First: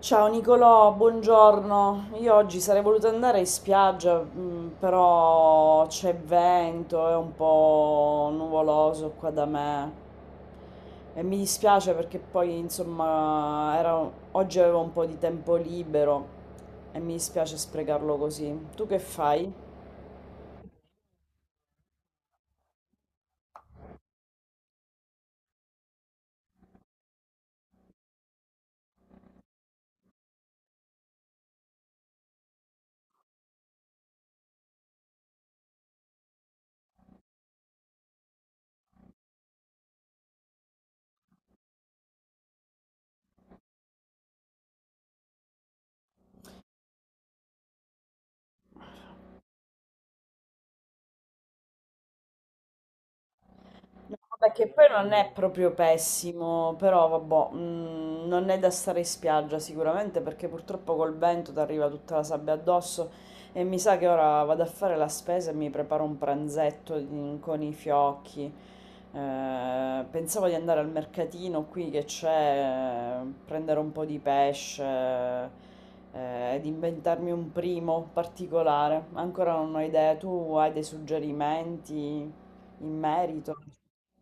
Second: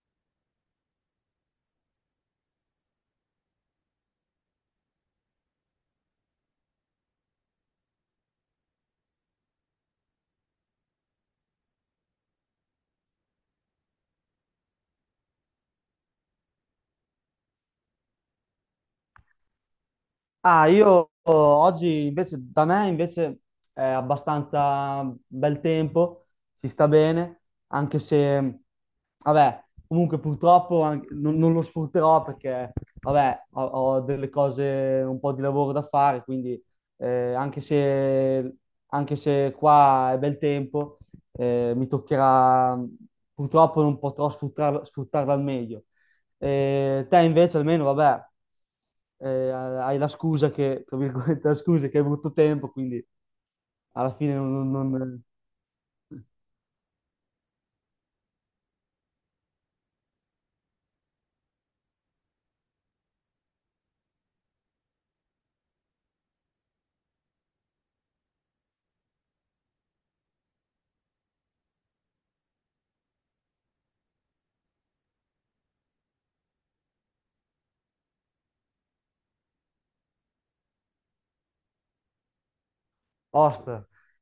Ciao Nicolò, buongiorno. Io oggi sarei voluta andare in spiaggia, però c'è vento, è un po' nuvoloso qua da me e mi dispiace perché poi insomma oggi avevo un po' di tempo libero e mi dispiace sprecarlo così. Tu che fai? Ah, io oh, oggi invece, da me invece è abbastanza bel tempo, si sta bene, anche se, vabbè, comunque purtroppo non lo sfrutterò perché, vabbè, ho delle cose, un po' di lavoro da fare, quindi eh, anche se, anche se qua è bel tempo, mi toccherà, purtroppo non potrò sfruttarlo, sfruttarlo al meglio. Te invece almeno, vabbè, hai la scusa che, tra virgolette, la scusa che hai avuto tempo, quindi alla No, fine vabbè, che non... poi non- non non- è proprio pessimo, però vabbè, non è da stare in spiaggia sicuramente perché purtroppo col vento ti arriva tutta la sabbia addosso e mi sa che ora vado a fare la spesa e mi preparo un pranzetto con i fiocchi. Pensavo di andare al mercatino qui che c'è, prendere un po' di pesce, ed inventarmi un primo particolare. Ancora non ho idea, tu hai dei suggerimenti in merito? Ost,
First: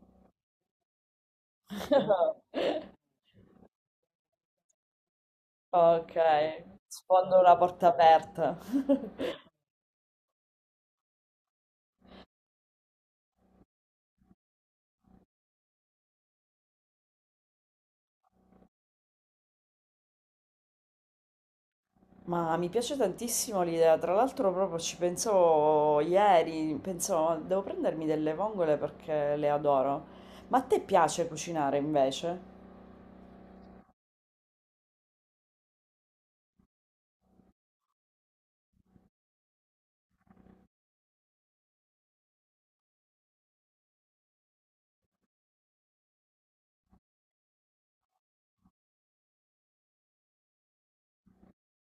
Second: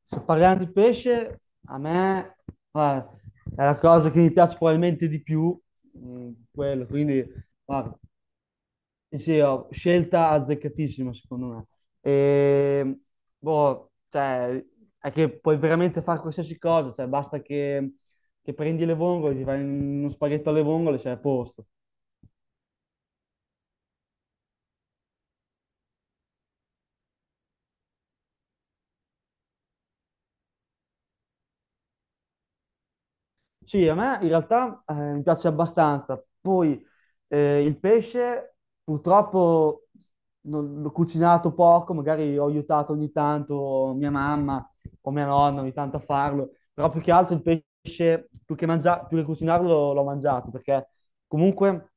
se parliamo di pesce, a me guarda, è la cosa che mi piace probabilmente di più, Ok, mm, quello, quindi sfondo una porta guarda, aperta. sì, sì, scelta azzeccatissima secondo me. E, boh, cioè, è che puoi veramente fare qualsiasi cosa, cioè, che prendi le vongole, ti fai uno spaghetto alle vongole, sei a posto. Ma mi piace tantissimo l'idea, tra l'altro proprio ci pensavo ieri, pensavo devo prendermi delle vongole perché le adoro. Ma a te piace cucinare invece? Sì, a me in realtà mi piace abbastanza. Poi il pesce purtroppo l'ho cucinato poco, magari ho aiutato ogni tanto mia mamma o mia nonna ogni tanto a farlo, però più che altro il pesce, più che cucinarlo, l'ho mangiato, perché comunque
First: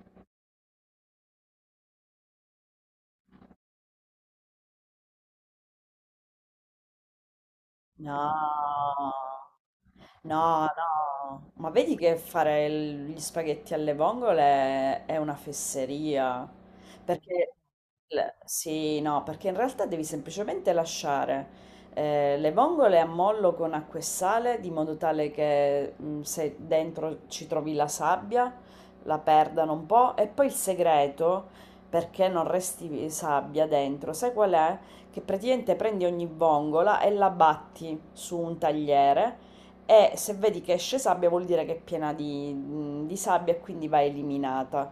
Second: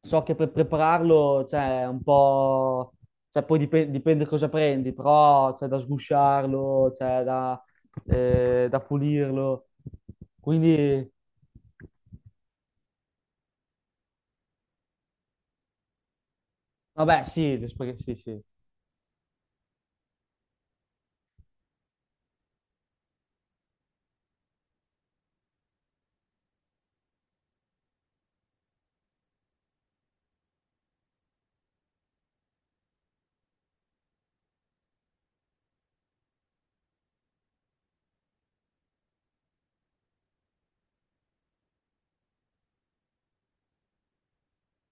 so che per prepararlo c'è un po'. Cioè, poi dipende, cosa prendi, però c'è da sgusciarlo, c'è da No. Da pulirlo. No, Quindi, no, ma vedi che fare gli spaghetti alle vongole è una fesseria, vabbè, perché sì, sì, sì, sì, no, perché in realtà devi semplicemente lasciare le vongole a mollo con acqua e sale, di modo tale che, se dentro ci trovi la sabbia, la perdano un po', e poi il segreto, perché non resti sabbia dentro, sai qual è? Che praticamente prendi ogni vongola e la batti su un tagliere e se vedi che esce sabbia vuol dire che è piena di sabbia e quindi va eliminata.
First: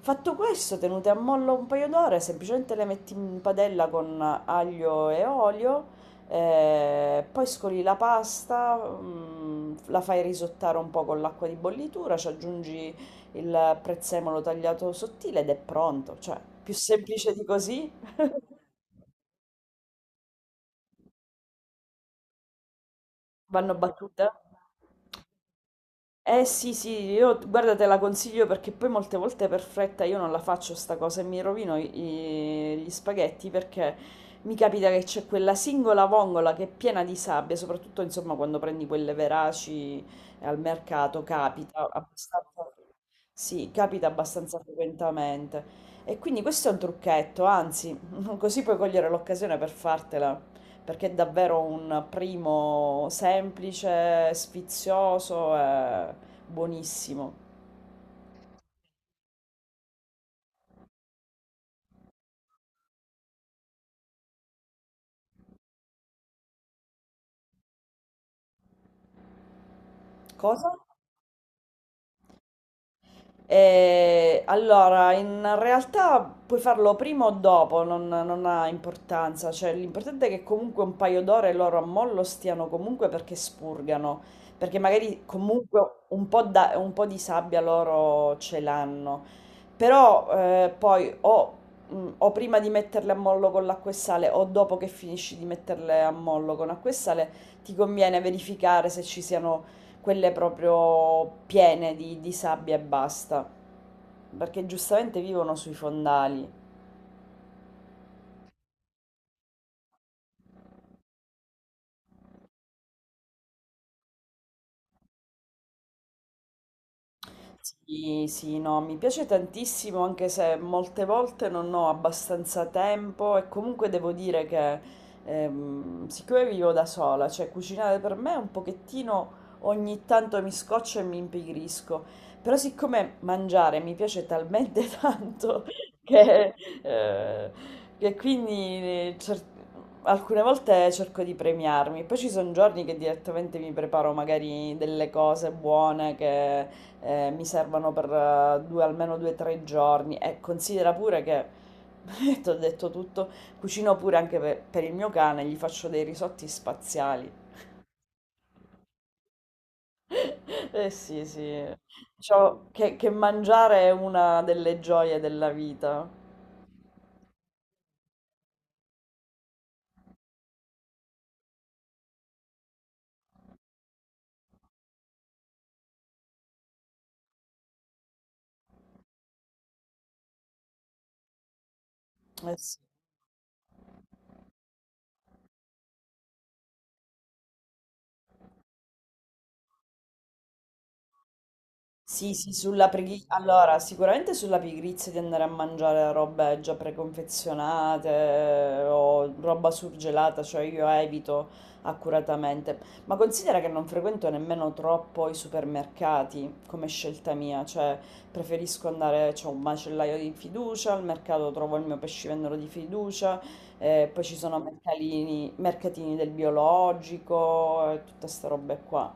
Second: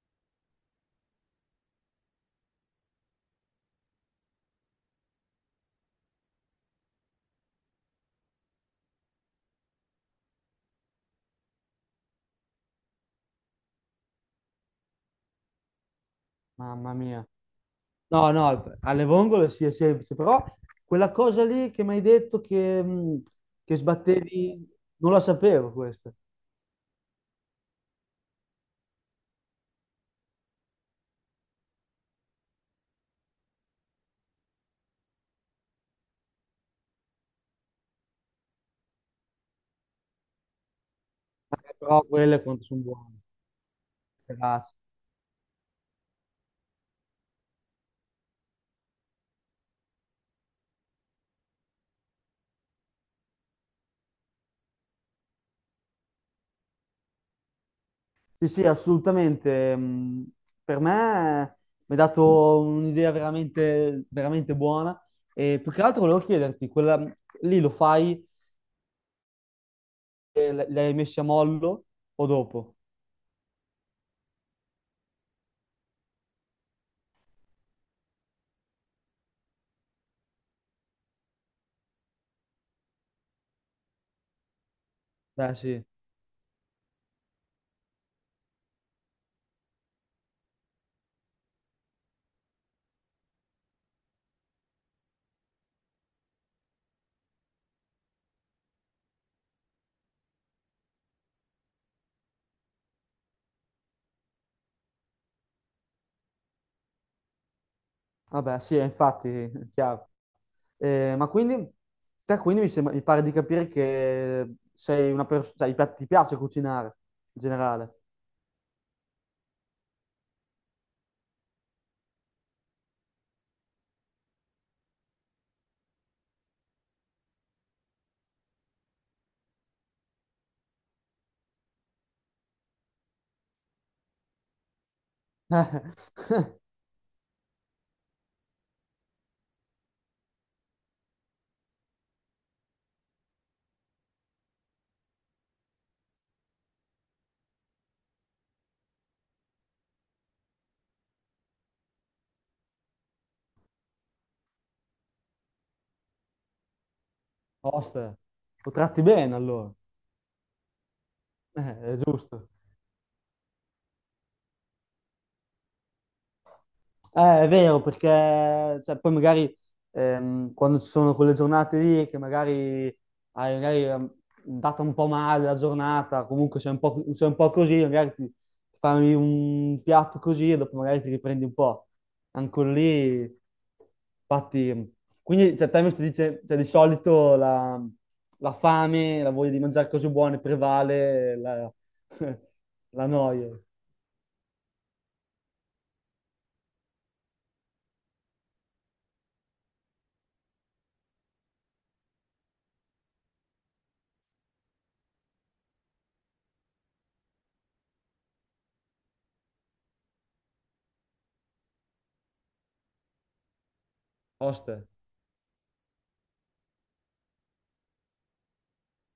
Fatto questo, tenute a mollo un paio d'ore, semplicemente le metti in padella con aglio e olio, poi scoli la pasta, la fai risottare un po' con l'acqua di bollitura, ci aggiungi il prezzemolo tagliato sottile ed è pronto. Cioè, più mamma mia. semplice di così. No, no, alle vongole sì, è semplice, però quella cosa lì che mi hai detto Vanno che battute. sbattevi, non la sapevo questa. Eh sì, sì, io guarda te la consiglio perché poi molte volte per fretta io non la faccio sta cosa e mi rovino gli spaghetti perché mi capita che c'è quella singola vongola che è piena di sabbia, soprattutto insomma quando prendi quelle veraci al mercato capita Però quelle abbastanza, quanto sono buone. sì, capita abbastanza Grazie. frequentemente. E quindi questo è un trucchetto, anzi, così puoi cogliere l'occasione per fartela, perché è davvero un primo semplice, sfizioso e buonissimo. Sì, sì, assolutamente. Mh, per me mi ha dato un'idea veramente, veramente buona. E più che altro volevo chiederti, quella, lì lo fai Cosa? li hai messi a mollo o dopo? Allora, in realtà puoi farlo prima o dopo, non ha importanza, cioè l'importante è che comunque un paio d'ore loro a mollo stiano comunque perché spurgano, perché magari Beh, comunque sì. un po', un po' di sabbia loro ce l'hanno, però poi o, o prima di metterle a mollo con l'acqua e sale o dopo che finisci di metterle a mollo con acqua e sale ti conviene verificare se ci siano quelle proprio piene di sabbia e basta, perché giustamente vivono sui fondali. Vabbè, sì, infatti, chiaro. Ma quindi, te quindi mi sembra- mi pare di capire che sei una persona, cioè, ti piace cucinare in generale. Sì, sì, no, mi piace tantissimo anche se molte volte non ho abbastanza tempo e comunque devo dire che siccome vivo da sola, cioè cucinare per me è un pochettino ogni tanto mi scoccio e mi impigrisco, però siccome mangiare mi piace talmente tanto che, eh, che quindi alcune volte cerco di premiarmi, poi ci sono giorni che direttamente mi preparo magari delle cose buone che mi servono per 2, almeno 2 o 3 giorni e considera pure che, ti ho detto tutto, cucino pure anche per il mio cane, gli faccio dei risotti spaziali. Oste, lo tratti bene allora. Eh sì, sì, È giusto. diciamo che mangiare è una delle gioie della vita. È vero, perché cioè, poi magari quando ci sono quelle giornate lì che magari hai magari, ehm, data un po' male la giornata, comunque sei un po', sei un po' così, magari ti fai un piatto così e dopo magari ti riprendi un po'. Eh Anche sì. lì, infatti, quindi cioè, te mi stai dice, cioè, di solito la fame, la voglia di mangiare cose buone prevale la, Sì, sì, sulla la noia. allora, sicuramente sulla pigrizia di andare a mangiare robe già preconfezionate o roba surgelata, cioè io evito accuratamente. Ma considera che non frequento nemmeno troppo i supermercati come scelta mia, cioè preferisco andare, c'è un macellaio di fiducia, al mercato trovo il mio pescivendolo di fiducia, poi ci sono Oste. Mercatini del biologico e tutte queste robe qua.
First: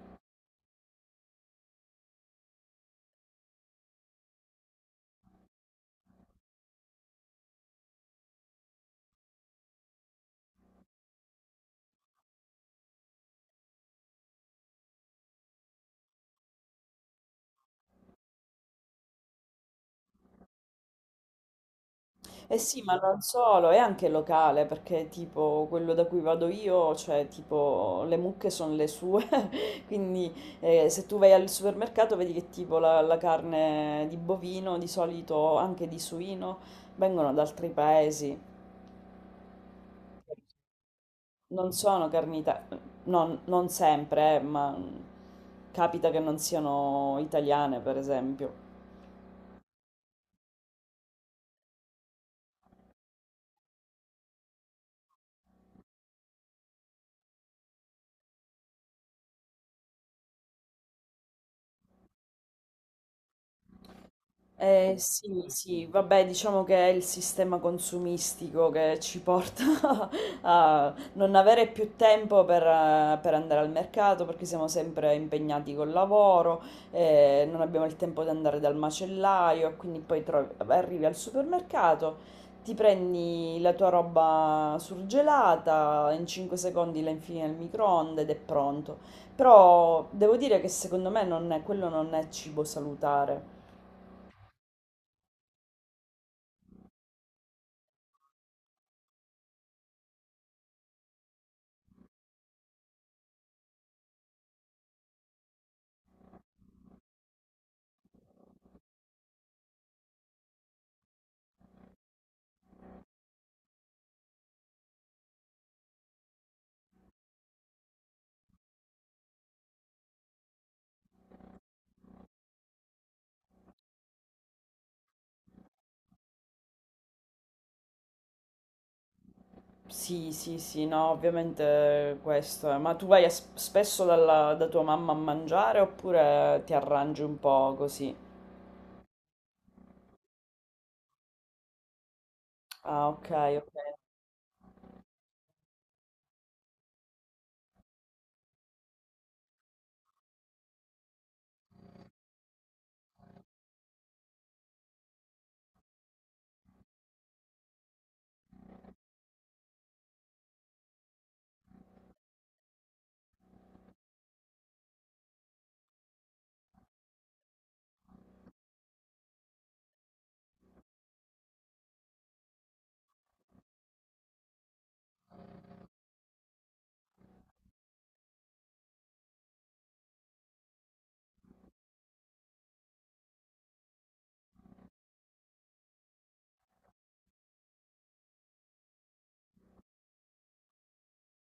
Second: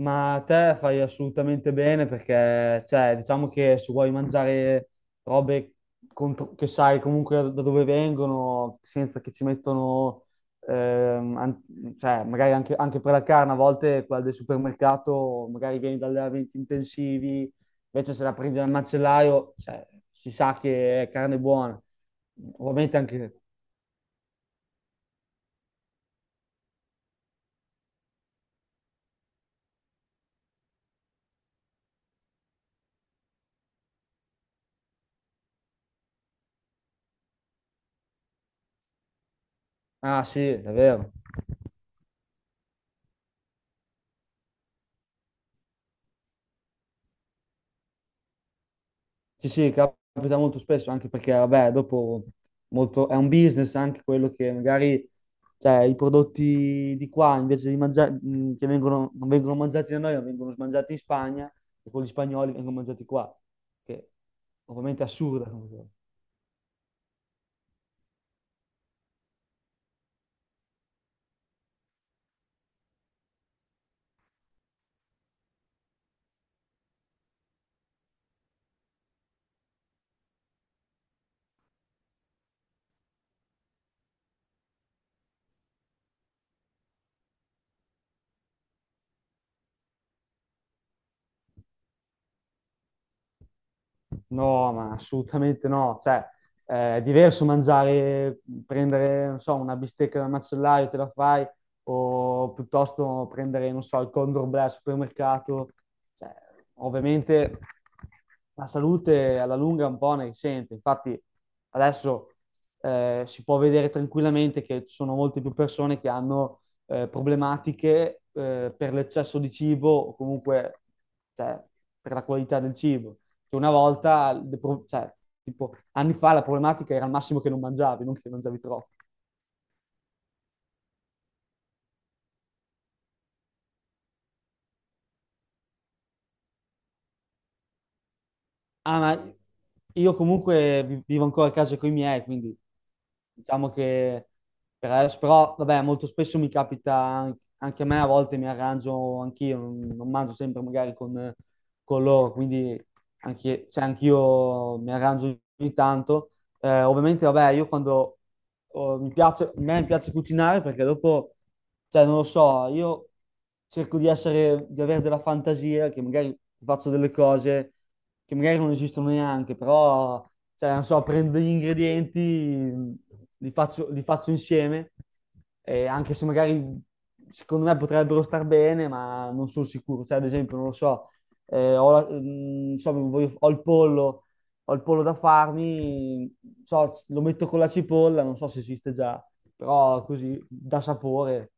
Ma te fai assolutamente bene perché, cioè, diciamo che se vuoi mangiare robe che sai comunque da dove vengono, senza che ci mettono, cioè, magari anche, anche per la carne, a volte quella del supermercato, magari vieni da allevamenti intensivi, invece se la prendi dal macellaio, cioè, si sa che è carne buona. Eh sì, ma Ovviamente non anche... solo, è anche locale, perché tipo quello da cui vado io, cioè tipo le mucche sono le sue, quindi se tu vai al supermercato vedi che tipo la carne di bovino, di solito anche di suino, vengono da altri paesi, Ah sì, è vero. non sono carni non sempre, ma capita che non siano italiane, per esempio. Sì, sì, capita molto spesso, anche perché, vabbè, dopo è un business anche quello che magari, cioè, i prodotti di qua, invece di mangiare, che vengono, non vengono mangiati da noi, ma vengono mangiati in Spagna, e quelli spagnoli vengono mangiati qua, che ovviamente è Sì, assurda come sì, cosa. vabbè, diciamo che è il sistema consumistico che ci porta a non avere più tempo per andare al mercato perché siamo sempre impegnati col lavoro, non abbiamo il tempo di andare dal macellaio, e quindi poi arrivi al supermercato, ti prendi la tua roba surgelata, in 5 secondi la infili nel microonde ed è pronto. Però devo dire che secondo me non è- quello non è cibo salutare. No, ma assolutamente no. Cioè, è diverso mangiare, prendere, non so, una bistecca dal macellaio, te la fai, o piuttosto prendere, non so, il Condor Bleu al supermercato. Cioè, ovviamente la salute alla lunga un po' ne risente. Infatti, adesso si può vedere tranquillamente che ci sono molte più persone che hanno problematiche per l'eccesso di cibo o comunque cioè, per la qualità del cibo. Che una volta, cioè, tipo, anni fa la problematica era al massimo che non mangiavi, non che mangiavi troppo. Sì, sì, sì, no, ovviamente questo è. Ma tu vai a spesso da tua mamma a mangiare oppure ti arrangi un po' così? Ah, ma io comunque vivo ancora a casa con i miei, quindi Ah, ok, diciamo ok. che per adesso, però vabbè, molto spesso mi capita anche a me, a volte mi arrangio anch'io, non mangio sempre magari con loro, quindi anche, cioè, anch'io mi arrangio ogni tanto. Ovviamente, vabbè, io quando oh, mi piace, a me piace cucinare perché dopo, cioè, non lo so, io cerco di essere, di avere della fantasia, che magari faccio delle cose che magari non esistono neanche, però, cioè, non so, prendo gli ingredienti, li faccio insieme, e anche se magari secondo me potrebbero star bene, ma non sono sicuro. Cioè, ad esempio, non lo so, non so, ho il pollo da farmi, so, lo metto con la cipolla, non so se esiste già, però così dà sapore.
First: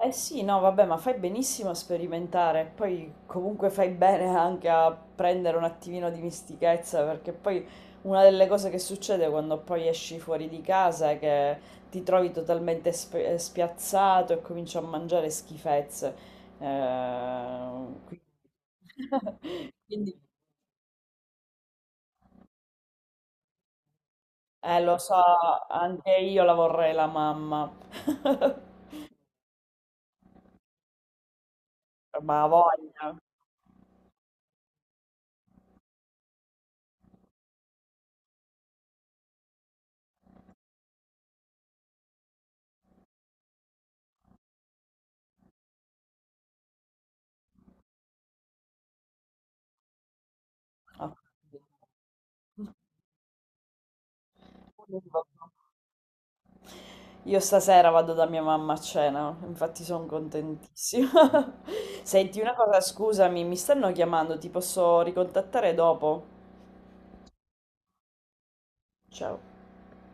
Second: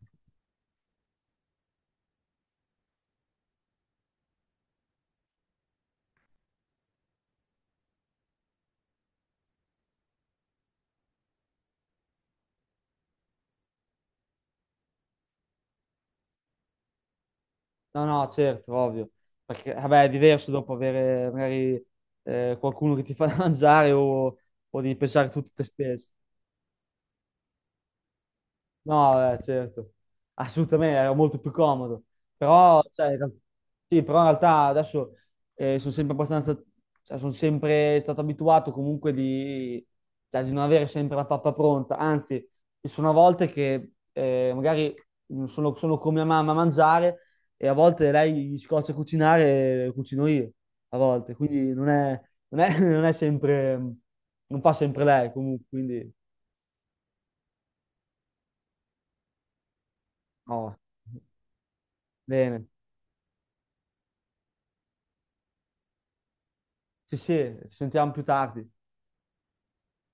Eh sì, no, vabbè, ma fai benissimo a sperimentare, poi comunque fai bene anche a prendere un attimino di mistichezza, perché poi una delle cose che succede quando poi esci fuori di casa è che ti trovi totalmente spiazzato e cominci a mangiare schifezze. No, Quindi, no, certo, ovvio. Perché, vabbè, è quindi, diverso dopo avere magari qualcuno che ti fa da mangiare o devi lo so, pensare tutto te anche stesso. io la vorrei la mamma, No, certo, assolutamente, era molto più comodo. ma ha Però, voglia. cioè, sì, però in realtà adesso sono sempre abbastanza, cioè, sono sempre stato abituato comunque di, cioè, di non avere sempre la pappa pronta. Anzi, ci sono volte che magari sono con mia mamma a mangiare e a volte lei gli scoccia a cucinare e cucino io, a volte. Quindi non è, non è sempre, non fa sempre lei Ah. comunque, quindi Io stasera vado da mia mamma a cena, infatti sono no, contentissima. Senti una bene. cosa, scusami, mi stanno chiamando, ti posso ricontattare dopo? Sì, sì, ci sentiamo più tardi. Ciao.